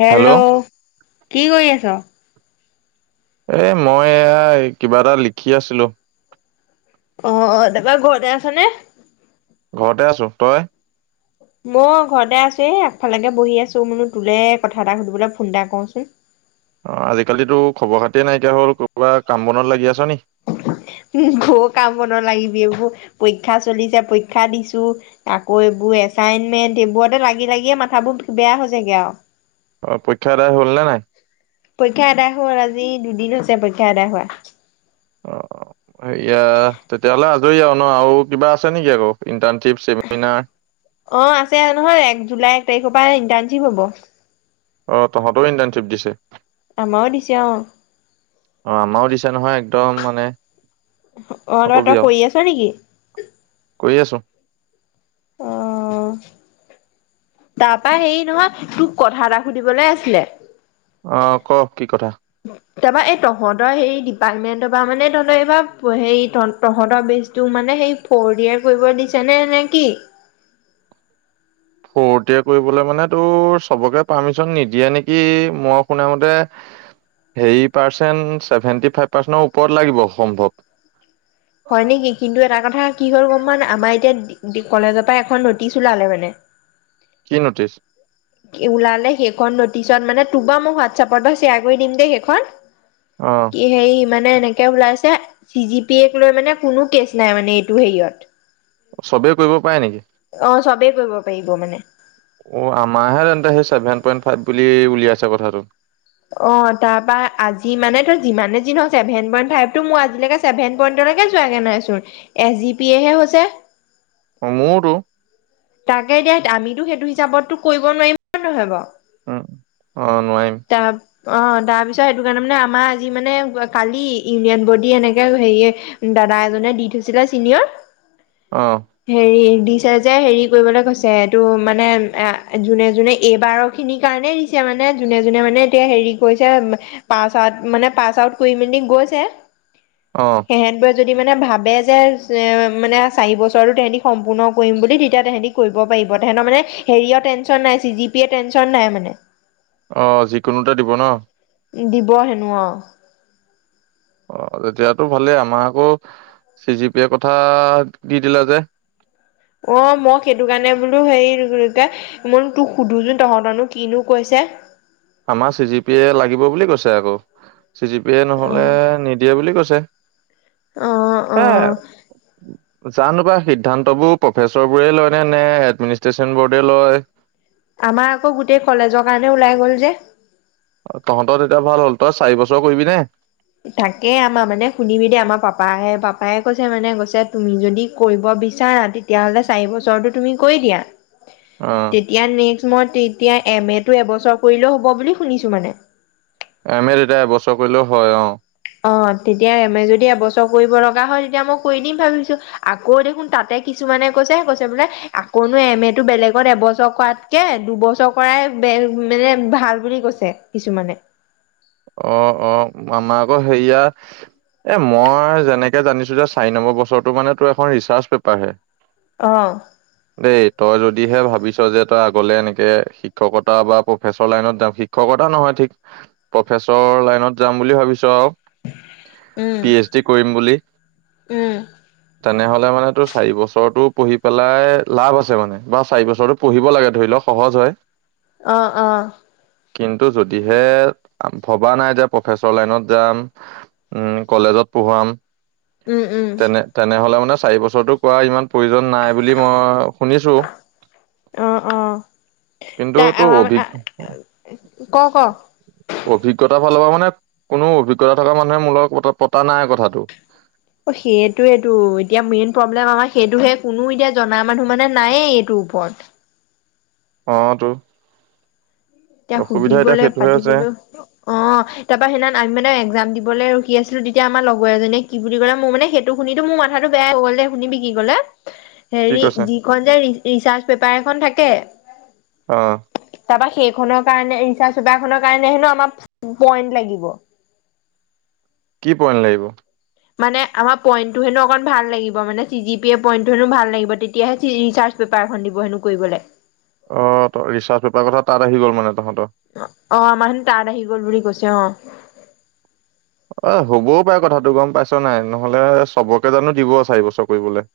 Hello কি কৰি আছ? এ মই এ কিবা এটা লিখি আছিলো। অঅ তাৰপা ঘৰতে আছ নে? ঘৰতে আছো তই মই ঘৰতে আছো এ আগফালেকে বহি আছো মই বোলো তোলে কথা এটা সুধিবলৈ ফোন এটা কৰোচোন । অ আজিকালিতো খবৰ খাতিয়ে নাইকিয়া হ'ল কৰবা কাম বনত লাগি আছ নেকি? কাম বনত লাগিবি এইবোৰ পৰীক্ষা চলিছে পৰীক্ষা দিছো, আকৌ এইবোৰ এচাইনমেন্ট এইবোৰতে লাগি লাগিয়ে মাথাবোৰ বেয়া হৈছেগে আৰু। অ পৰীক্ষা আদায় হ'ল নে নাই? পৰীক্ষা আদায় হল, আজি দুদিন হৈছে পৰীক্ষা আদায় হোৱা। অ সেয়া তেতিয়াহলে আজৰি আৰু ন আৰু কিবা আছে নেকি আকৌ ইণ্টান অ আছে নহয় এক জুলাই এক তাৰিখৰ পাই ইণ্টাৰনশিপ হ'ব। অ তহঁতও ইণ্টাৰনশ্বিপ দিছে আমাও দিছে অ অ আমাৰও দিছে নহয় একদম মানে। অ নকবি তই আৰু কৰি আছ নেকি? কৰি আছোঁ অ তাৰ পৰা সেই নহয় তোক কথা এটা সুধিবলৈ আছিলে। অ ক কি কথা তাৰপৰা এই তহঁতৰ হেৰি ডিপাৰ্টমেন্টৰ পৰা মানে তহঁতৰ এইবাৰ হে তহঁতৰ বেজটো মানে সেই ফৰ ইয়েৰ কৰিব দিছে নে নে কি? ফৰটে কৰিবলৈ মান তো চবকে পাৰ্মিছন নিদিয়ে নেকি মই শুনা মতে হেৰি পাৰ্চেণ্ট ছেভেন্টি ফাইভ পাৰ্চেণ্টৰ ওপৰত লাগিব সম্ভৱ। হয় নেকি কিন্তু এটা কথা কি হ'ল গম পাও নাই, আমাৰ এতিয়া কলেজৰ পৰা এখন নটিচ ওলালে মানে। কি নটিছ? ওলালে সেইখন নটিচত মানে তোক বা মো হোৱাটছএপৰ পৰা শ্বেয়াৰ কৰি দিম দেই সেইখন। অ কি সেই মানে এনেকে ওলাইছে চি জি পি এক লৈ মানে কোনো কেচ নাই মানে এইটো হেৰিয়ত। চবেই কৰিব পায় নেকি? অ চবেই কৰিব পাৰিব মানে অ আমাৰহে তেন্তে সেই ছেভেন পইন ফাইভ বুলি উলিয়াইছে কথাটো। অ তাৰ পৰা আজি মানে যিমান যি নহওঁক চেভেন পেইন্টফাইফটো মোৰ আজি লৈকে চেভেন পেইন্টলৈকে যোৱা নাই চোন এছ জি পিয়ে হৈছে অ মোৰোতো তাকে দিয়া আমিতো সেইটো হিচাপততো কৰিব নোৱাৰিম হয় নহয় বাৰু উম অ নোৱাৰিম তাপ অ তাৰপিছত সেইটো কাৰণে মানে আমাৰ আজি মানে কালি ইউনিয়ন বডি এনেকে হেৰিয়ে দাদা এজনে দি থৈছিলে অ চিনিয়ৰ হেৰি দিছে যে হেৰি কৰিবলে কৈছে এইটো মানে এ যোনে যোনে এইবাৰ খিনিৰ কাৰণেই দিছে মানে। যোনে যোনে মানে এতিয়া হেৰি কৰিছে পাছ আউট মানে পাছ আউট কৰি মেলি গৈছে। অ সেহেতবোৰে বোৰে যদি মানে ভাব বে যে মানে চাৰি বছৰতো তেহেতি সম্পূৰ্ণ কৰিম বুলি তেতিয়াহতেহেতি কৰিব পাৰিব তেহেতৰ মানে হেৰিঅ টেনচন নাই চি জি পি টেনচন নাই মানে। অ যিকোনোতে দিব ন দিব হেনো অ অ তেতিয়াতো ভালেই আমাক আকৌ চি জি পিয়ে কথা দি দিলে যে অ মই সেইটো কাৰণে বোলো হেৰি কি মই তোক সুধোচোন তহঁতনো কিনো কৈছে আমাৰ চি জি পি এ লাগিব বুলি কৈছে আকৌ চি জি পি এ নহলে নিদিয়া বুলি কৈছে অ অ ছে অ জানো বা সিদ্ধান্তবোৰ প্ৰফেচৰ বোৰে লয় নে নে এডমিনিষ্ট্ৰেশচন বৰ্ডে লয় আমাৰ আকৌ গোটেই কলেজৰ কাৰণে ওলাই গ'ল যে তহঁতৰ তেতিয়া ভাল হল তই চাৰি বছৰ কৰিবি নে তাকে আমাৰ মানে শুনিবি দে আমাৰ পাপাহে পাপায় কৈছে মানে কৈছে তুমি যদি কৰিব বিচাৰা তেতিয়াহলে চাৰি বছৰৰতো তুমি কৰি দিয়া। অ তেতিয়া নেক্স মই তেতিয়া এম এটো এবছৰ কৰিলেও হ'ব বুলি শুনিছো মানে আমে এতিয়া এবছৰ কৰিলেও হয় অ। অ তেতিয়া এম এ যদি এবছৰ কৰিব লগা হয় তেতিয়া মই কৰি দিম ভাবিছো আকৌ দেখোন তাতে কিছুমানে কৈছেহে কৈছে বোলে আকৌনো এম এটো বেলেগত এবছৰ কৰাতকে দুবছৰ কৰাই মানে ভাল বুলি কৈছে কিছুমানে। অ অ আমাক আকৌ হেয়া এ মই যেনেকে জানিছো যে চাৰি নম্বৰ বছৰৰতো মানে তোৰ এখন ৰিচাৰ্চ পেপাৰ আহে। অ দেই তই যদিহে ভাবিছ যে। তই আগলে এনেকে শিক্ষকতা বা প্ৰফেচৰ লাইনত যাৱ শিক্ষকতা নহয় ঠিক প্ৰফেচৰ লাইনত যাম বুলি ভাবিছ আৰু উম পি এইচ ডি কৰিম বুলি উম। তেনেহলে মানে তোৰ চাৰি বছৰৰতো পঢ়ি পেলাই লাভ আছে মানে বা চাৰি বছৰতৰতো পঢ়িব লাগে ধৰি লওঁক সহজ হয়। অ অ কিন্তু যদিহে ভবা নাই যে প্ৰফেচৰ লাইনত যাম, উ কলেজত পঢ়ুৱাম উম উম তেনে তেনেহ'লে মানে চাৰি বছৰৰতো কৰা ইমান প্ৰয়োজন নাই বুলি মই শুনিছো অ অ ত ।কিন্তু তো অভিজ্ঞ ক ক অভিজ্ঞতাৰ ফালৰ পৰা মানে, কোনো অভিজ্ঞতা থকা মানুহে মোৰ লগত পতা নাই কথাটো। অ সেইটোৱেইটো। এতিয়া, মেইন প্ৰব্লেম আমাৰ সেইটোহে কোনো এতিয়া জনা মানুহ মানে নায়েই এইটোৰ ওপৰত। অটো'। এতিয়া সুধিবলে পাতিবলৈ অ' তাৰ পৰা সেইদিনা আমি মানে একজাম দিবলে ৰখি আছিলো তেতিয়া আমাৰ লগৰ এজনীয়ে কি বুলি কলে মোৰানে সেইটো শুনো মোৰ মথাটো বেয়া হৈ গ'লে, শুনিবি কি ক'লে? কি হেৰি কৈছে যিখন যে ৰিচাৰ্চ পেপাৰ এখন থাকে। অ' তাৰপা খনৰ কাৰণে ৰিচাচ-পেপাৰ খনৰ কাৰণে হেনো আমাৰ পইন্ট লাগিব। পইন্ট লাগিব। মানে আমাৰ পইন্ট টো হেনো অকন ভাল লাগিব, মানে C G P A point টো হেনো ভাল লাগিব অ' ত, ৰিচাৰ্চ পেপাৰ কথা তাত আহি গ'ল মানে। তহঁতৰ। অ'অ, আমাৰ হিনি তাঁত আহি গল বুলি কৈছে। অ, অ' হ'বও পাৰে কথাটো গম পাইছ নাই? নহলে চবকে জানো দিব চাৰি বছৰ কৰিবলৈ।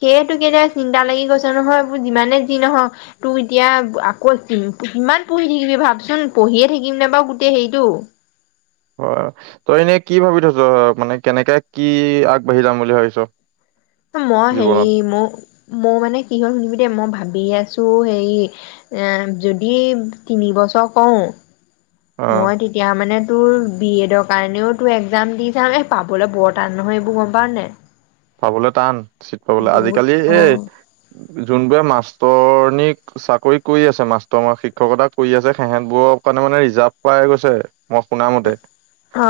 সেইটো কাৰণে চিন্তা লাগি গৈছে নহয়। যিমানে যি নহওক তোক এতিয়া আকৌ কিমান পঢ়ি থাকিবি ভাবচোন পঢ়িয়ে থাকিম, নে বাৰু গোটেই হেৰিটো। হয়। তই এনেই কি ভাবি থৈছ মানে কেনেকে কি আগবাঢ়ি যাম বুলি ভাবিছ মই হেৰি জীৱনত মোৰ মই মানে কি হল শুনিবি দে মই ভাব ভাবি আছো হে এ যদি তিনিবছৰ কৰোঁ অ' মই তেতিয়া মানে তোৰ বি এডৰ কাৰণেও তোৰ একজাম দি যাম। এ পাবলৈ বৰ টান নহয় এইবোৰ গম পাও নে? পাবলৈ টান চিট পাবলৈ ।আজিকালি অ এই যোনবোৰে মাষ্টৰনীক চাকৰি কৰি আছে, মাষ্টৰ শিক্ষকতা কৰি আছে, সিহেঁতবোৰৰ কাৰণে মানে ৰিজাৰ্ভ পাই গৈছে মই শুনা মতে।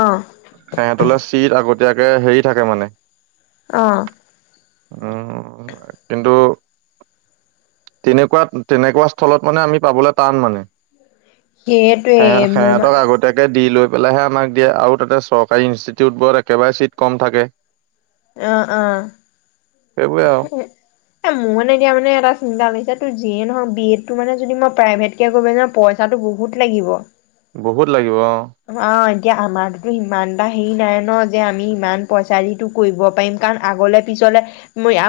অ চিট আগতে তিয়াকে হেৰি থাকে মানে অহ'। উম'কিন্তু, তেনেকুৱাত তেনেকুৱা স্থলত মানে আমি পাবলে টান মানে। সেইটোৱে সে মোৰ সেহতক আগতীয়াকে দি লৈ পেলাইহে আমাক দিয়ে আৰু তাতে চৰকাৰী ইনষ্টিটিউটবোৰত একেবাৰে চিট কম থাকে। আহ' আহ'। সেইবোৰে আও। এ মোৰ মানে এতিয়া মানে এটা চিন্তা লাগিছে ত যিয়ে নহ বি এড তো যদি মই প্ৰাইভেট কে কৰিব যাও পইচাটো বহুত লাগিব। বহুত লাগিব, অ'। এতিয়া আমাৰতো ইমান এটা হেৰি নাই ন, যে আমি ইমান পইচা দিটো কৰিব পাৰিম কাৰণ আগলৈ-পিছলে মই,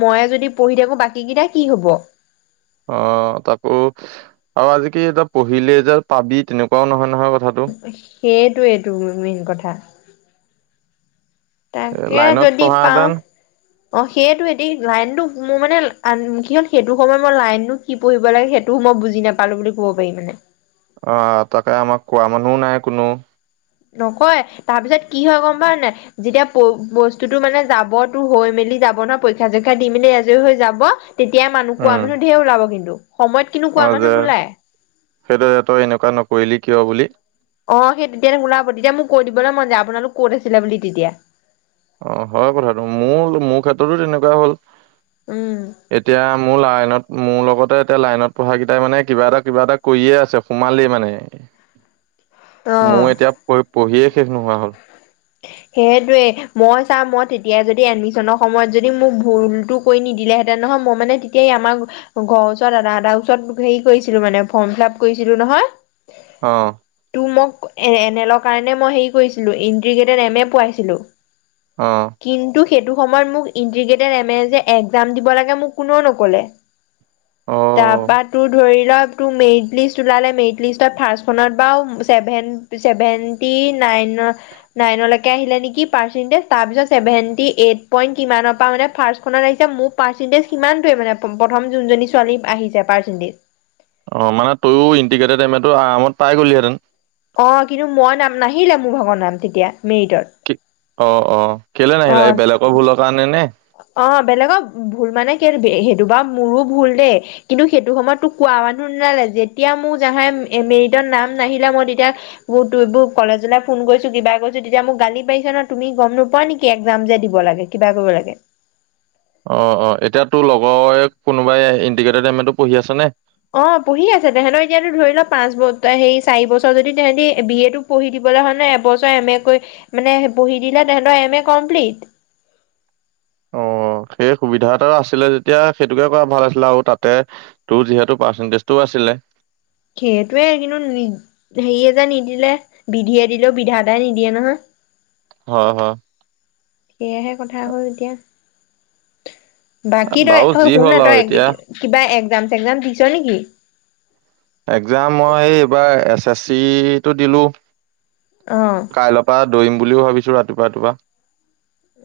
মই যদি পঢ়ি থাকো বাকী কেইটা কি হব? অ', তাকো আৰু আজি কি এতিয়া পঢ়িলে যে পাবি তেনেকুৱাও নহয়, নহয় কথাটো উ [unintelligible] সেইটোৱেইটো মেইন কথা। এ তাকে, লাইনত যদি পাওঁ পঢ়াহেঁতেন অ সেইটোয়েদি লাইনতটো মোৰ মানে কি হ'ল, সেইটো সময়ত মই লাইনটো কি পঢ়িব লাগে, সেইটো মই বুজি নাপালো বুলি কব পাৰি মানে । অ তাকে, আমাক কোৱা মানুহ নাই কোনো । নকয়, তাৰপিছত কি হয় গম পাৱ নাই, যেতিয়া বস্তুটো মানে যাব তো হৈ মেলি যাব নহ পৰীক্ষা চৰীক্ষা দি মেলি এজৰি হৈ যাব, তেতিয়া মানুহ কোৱা উম মানুহ ধেই ওলাব কিন্তু । অ যে সেইটোত এনেকুৱা ন, কৰিলি কিয় বুলি । অ সেই তেতিয়া ওলাব। তেতিয়া মোক কৈ দিবলৈ মন যায় আপোনালোক কত আছিলে বুলি তেতিয়া । অ হয় কথাটো, মোৰ মোৰ ক্ষেত্ৰতো তেনেকুৱা হ'ল উম । এতিয়া মোৰ লাইনত, মোৰ লগতে এতিয়া লাইনত পঢ়া কেইটাই মানে কিবা এটা কিবা এটা কৰিয়ে আছে, সোমালেই মানে অ । মোৰ এতিয়া পঢ় পঢ়িয়ে, শেষ নোহোৱা হ'ল। সেইটোয়ে । মই চা মই তেতিয়াই যদি এডমিচনৰ সময়ত যদি মোক ভুলটো কৈ নিদিলে হেঁতেন নহয়, মই মানে তেতিয়াই আমাৰ ঘৰৰ ওচ ওচৰত হেৰি কৰিছিলোঁ মানে ফৰ্ম ফিলাপ কৰি নহয় । অ । মোক এ এনেলৰ কাৰণে মই হেৰি কৰিছিলো, এম এ পাইছিলো অ । কিন্তু, সেইটো সময়ত মোক ইটিগ্ৰেটেৰ এম এ যে একজাম দিব লাগে, মোক কোননেও নক'লে । অ তাৰপা তো ধৰি লওক, তো মেৰিট লিষ্ট ওলালে, মেৰিট লিষ্টত ফাৰ্ষ্ট খনত আও ছেভেন চেভেত্নি নাইনৰ, নাইনলৈকে আহিলে নেকি পাৰ্চেন্টেজ, তাৰপিছত চেভেণ্টি এইট পইন্ট কিমানপা মানে ফাৰ্ষ্টখনত আহিছে, মোৰ পাৰ্চেন্টেজ সিমানটোৱে মানে, প্ৰথম যোনজনি ছোৱালী আহিছে পাৰ্চেন্টেজ । অ মানে তইয়ও ইণ্টিগ্ৰেটেড এম এ টো আৰামত পাই গলিহেঁতেন? অ । কিন্তু মই নাম নাহিলে মোৰ ভাগৰ নাম তেতিয়া মেৰিটত । কি অ অ । কেলে নাহিলে? এই বেলেগৰ ভুলৰ কাৰণে নে? অ বেলেগক ভুল মানে সেইটো বা মোৰো ভুল দেই, কিন্তু সেইটো সময়ত তোক কোৱা মানুহ নোলালে । যেতিয়া মোৰ যাহাই মেৰিটৰ নাম নাহিলে, মই তেতিয়া ত এইবোৰ কলেজলৈ ফোন কৰিছো কিবা কৰিছো, তেতিয়া মোক গালি পাৰিছে, ন তুমি গম নোপোৱা নেকি একজাম যে দিব লাগে কিবা কৰিব লাগে । অ অ । এতিয়া তোৰ লগৰ কোনোবাই ইণ্ডিকেটড এম এটো পঢ়ি আছে নে? অ পঢ়ি আছে । তেহেঁতৰ এতিয়াতো ধৰি ল পাঁচ স চাৰি বছৰ যদি তে বি এটো পঢ়ি দিবলৈ হয় ন, এবছৰ এম এ কৰি মানে পঢ়ি দিলে তেহেতৰ এম এ কমপ্লিট। অ সেই সুবিধা এটা আছিলে যেতিয়া সেইটোকে কৰা ভাল আছিলে আৰু তাতে তোৰ যিহেতু পাৰ্চেন্টেজটো আছিলে । সেইটোৱে, কিন্তু হেৰিয়ে যে নিদিলে, বিধিয়ে দিলেও বিধাটাই নিদিয়ে নহয় । হয় হয় । সেয়াহে কথা হ'ল এতিয়া । বাকী তই বাৰু হয় যি শুনা হ'ল আৰু তই এতিয়া কিবা এক, । এক্সাম চেকযাম দিছ নেকি? এক্সাম মই এইবাৰ, চাচিটো দিলো । অহ। দৌৰিম বুলিও ভাবিছো ৰাতিপুৱা ৰাতিপুৱা ।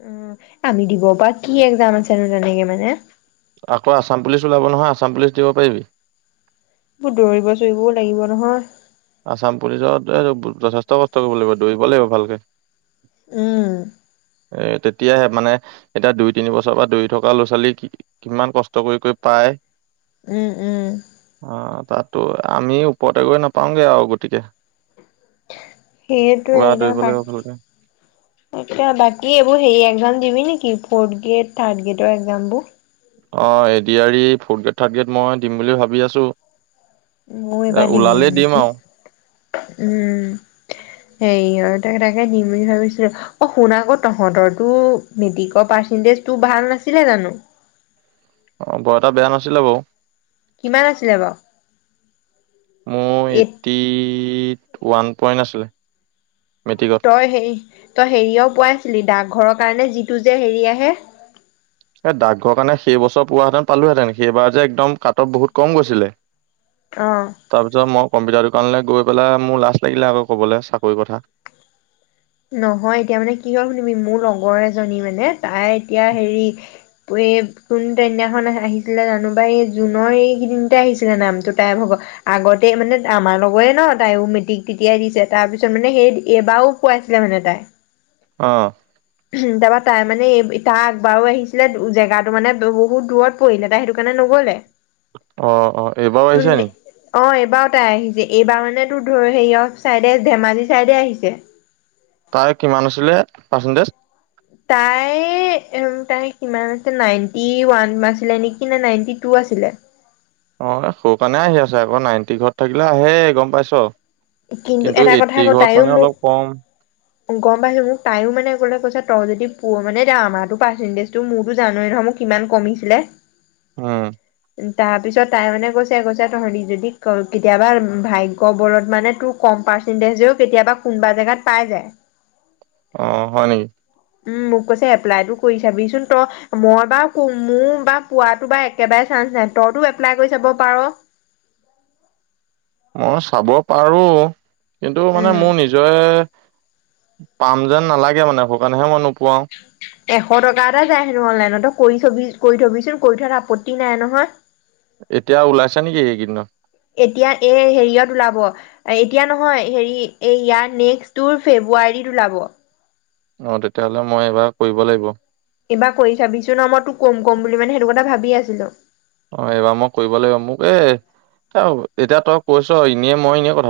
উ আমি দিব বা কি এক্জাম আছেনো তেনেকে মানে আকৌ আসাম পুলিচ ওলাব নহয়, আসাম পুলিচ দিব পাৰিবি। এইবোৰ দৌৰিব চৌৰিবও লাগিব নহয় [unintelligible] আছাম পুলিচত যথেষ্ট কষ্ট কৰিব লাগিব, দৌৰিব লাগিব ভালকে। উম, অ তে। তেতিয়াহে মানে এতিয়া দুই তিন বছৰ পৰা দৌৰি থকা ল'ৰা-ছোৱালী কিমান কষ্ট কৰিকৈ পায়। উম, উম, অ তাত ত' আমি ওপৰতে গৈ নাপাওঁ পাওঁগে আও গতিকে পুৰা সেইটোৱেই ন দৌৰিব লাগিব বাকী ভালকে। এয়া, বাকী এইবোৰ হেৰি একজাম দিবি নেকি? কি ফৰ্থ গ্ৰেড, থাৰ্ড গ্ৰেডৰ এক্জামবোৰ অৱ এডয়াৰি ফৰ্থ গ্ৰেড থাৰ্ড গ্ৰেড মই দিম বুলি ভাবি আছো। মইও এইবা এ দিম ওলালেই নেকি? আৰু উম হে তাকে দিম বুলি ভাবিছিল অ শুনা আকৌ তহঁতৰো মেট্ৰিক পাৰ্চেন্টেজটো ভাল নাছিলে জানোঁ? অ বৰ এটা বেয়া নাছিলে বাওঁ। কিমান আছিলে বাওঁ মোৰ এইতটি ওৱান পইন্ট আছিলে। মেট্ৰিকত তই সেই তই হেৰিয়াও পোৱাইছিলি ডাকঘৰৰ কাৰণে যিটো যে হেৰি আহে এই ডাকঘৰ কাৰণে সেই বছৰ পোৱাহেঁতেন পালোহেতেন সেইবাৰ যে একদম কাটপ বহুত কম গৈছিলে অ । তাৰপিছত মই কম্পিউটাৰ দোকানলে গৈ পেলাই মোৰ লাজ লাগিলে আকৌ ক'বলৈ চাকৰি কথা । নহয় এতিয়া মানে কিয় শুনিৱি মোৰ লগৰ এজনী মানে তাই এতিয়া হেৰি এই কোন তেইদিনাখন আহিছিলে জানোবা এই জুনৰ এইকেইদিনতে আহিছিলে নামটো তাইৰ ভাগৰ আগতে মানে আমাৰ লগৰে ন তাইও মেট্ৰিক তেতিয়াই দিছে তাৰপিছত মানে সেই এইবাৰো খুৱাইছিলে মানে তাই অ উম তাপা তাই মানে তাৰ আগবাৰো আহিছিলে জেগাটো মানে বহুত দূৰত পৰিলে তাই সেইটো কাৰণে নগলে। অ অ এইবাৰো আহিছা নেকি এইবাৰ তাই আহিছে এইবাৰ মানে তোৰ হেৰিয় চাইডে ধেমাজি চাইডে আহিছে [unintelligible] [unintelligible] তাৰ কিমান আছিলে পাৰ্চেণ্টিজ তাইৰ তাই কিমান আছিল নাইনটি ওৱান আছিলে নেকি নে নাইনটি টু আছিলে অ সৰু কাৰণে আহি আছে আকৌ নাইনটি ঘৰত থাকিলে আহে গম পাইছ কিন্তু এটা কথা এইট্টি আকৌ ঘৰত তাইও মানে মোক, অলপ কম গম পাইছো মোক তাইও মানে লে কৈছা তই যদি প মানে আমাৰো পাৰ্চেন্টেজটো মোৰতো জানোৱেই নহয় মোক কিমান কমিছিলে হম তাৰ পিছত তাই মানে কৈছে কৈছে তহঁতি যদি কেতিয়াবা ভাগ্যবলত মানে কম পাৰ্চন্টিজেও কেতিয়াবা কোনোবা এজেগাত পাই যায়। অ হয় নেকি উম মোক কৈছে এপ্লাইতটো কৰি চাবিচোন তই মই বাও মোৰ বা পোৱাতো বা একেবাৰে চাইন্স নাই তইতো এপ্লাই কৰি চাব পাৰঅ'। মই চাব পাৰোঁ। কিন্তু মানে উম মোৰ নিজৰে পাম যেন নালাগে মানে সু কাৰণেহে মন কোৱাহ এশ টকা এটা যায় হেনো অনলাইনতো কৰি থবি কৰি থবিচোন কৰি থলে আপত্তি নাই নহয় এতিয়া ওলাইছে নেকি এইকেইদিনত? এতিয়া এই হেৰিয়ত ওলাব এতিয়া নহয় হেৰি এই ইয়াত নেক্সটৰ ফেব্ৰুৱাৰীত ওলাব অ তেতিয়াহ'লে মই এইবাৰ কৰিব লাগিব। এইবাৰ কৰি চাবিছো ন মই তোক কম কম বুলি মানে সেইটো কথা ভাবি আছিলো। অ এইবাৰ মই কৰিব লাগিব মোক এ এতিয়া তই কৈছ এনে মই এনেই কথাটো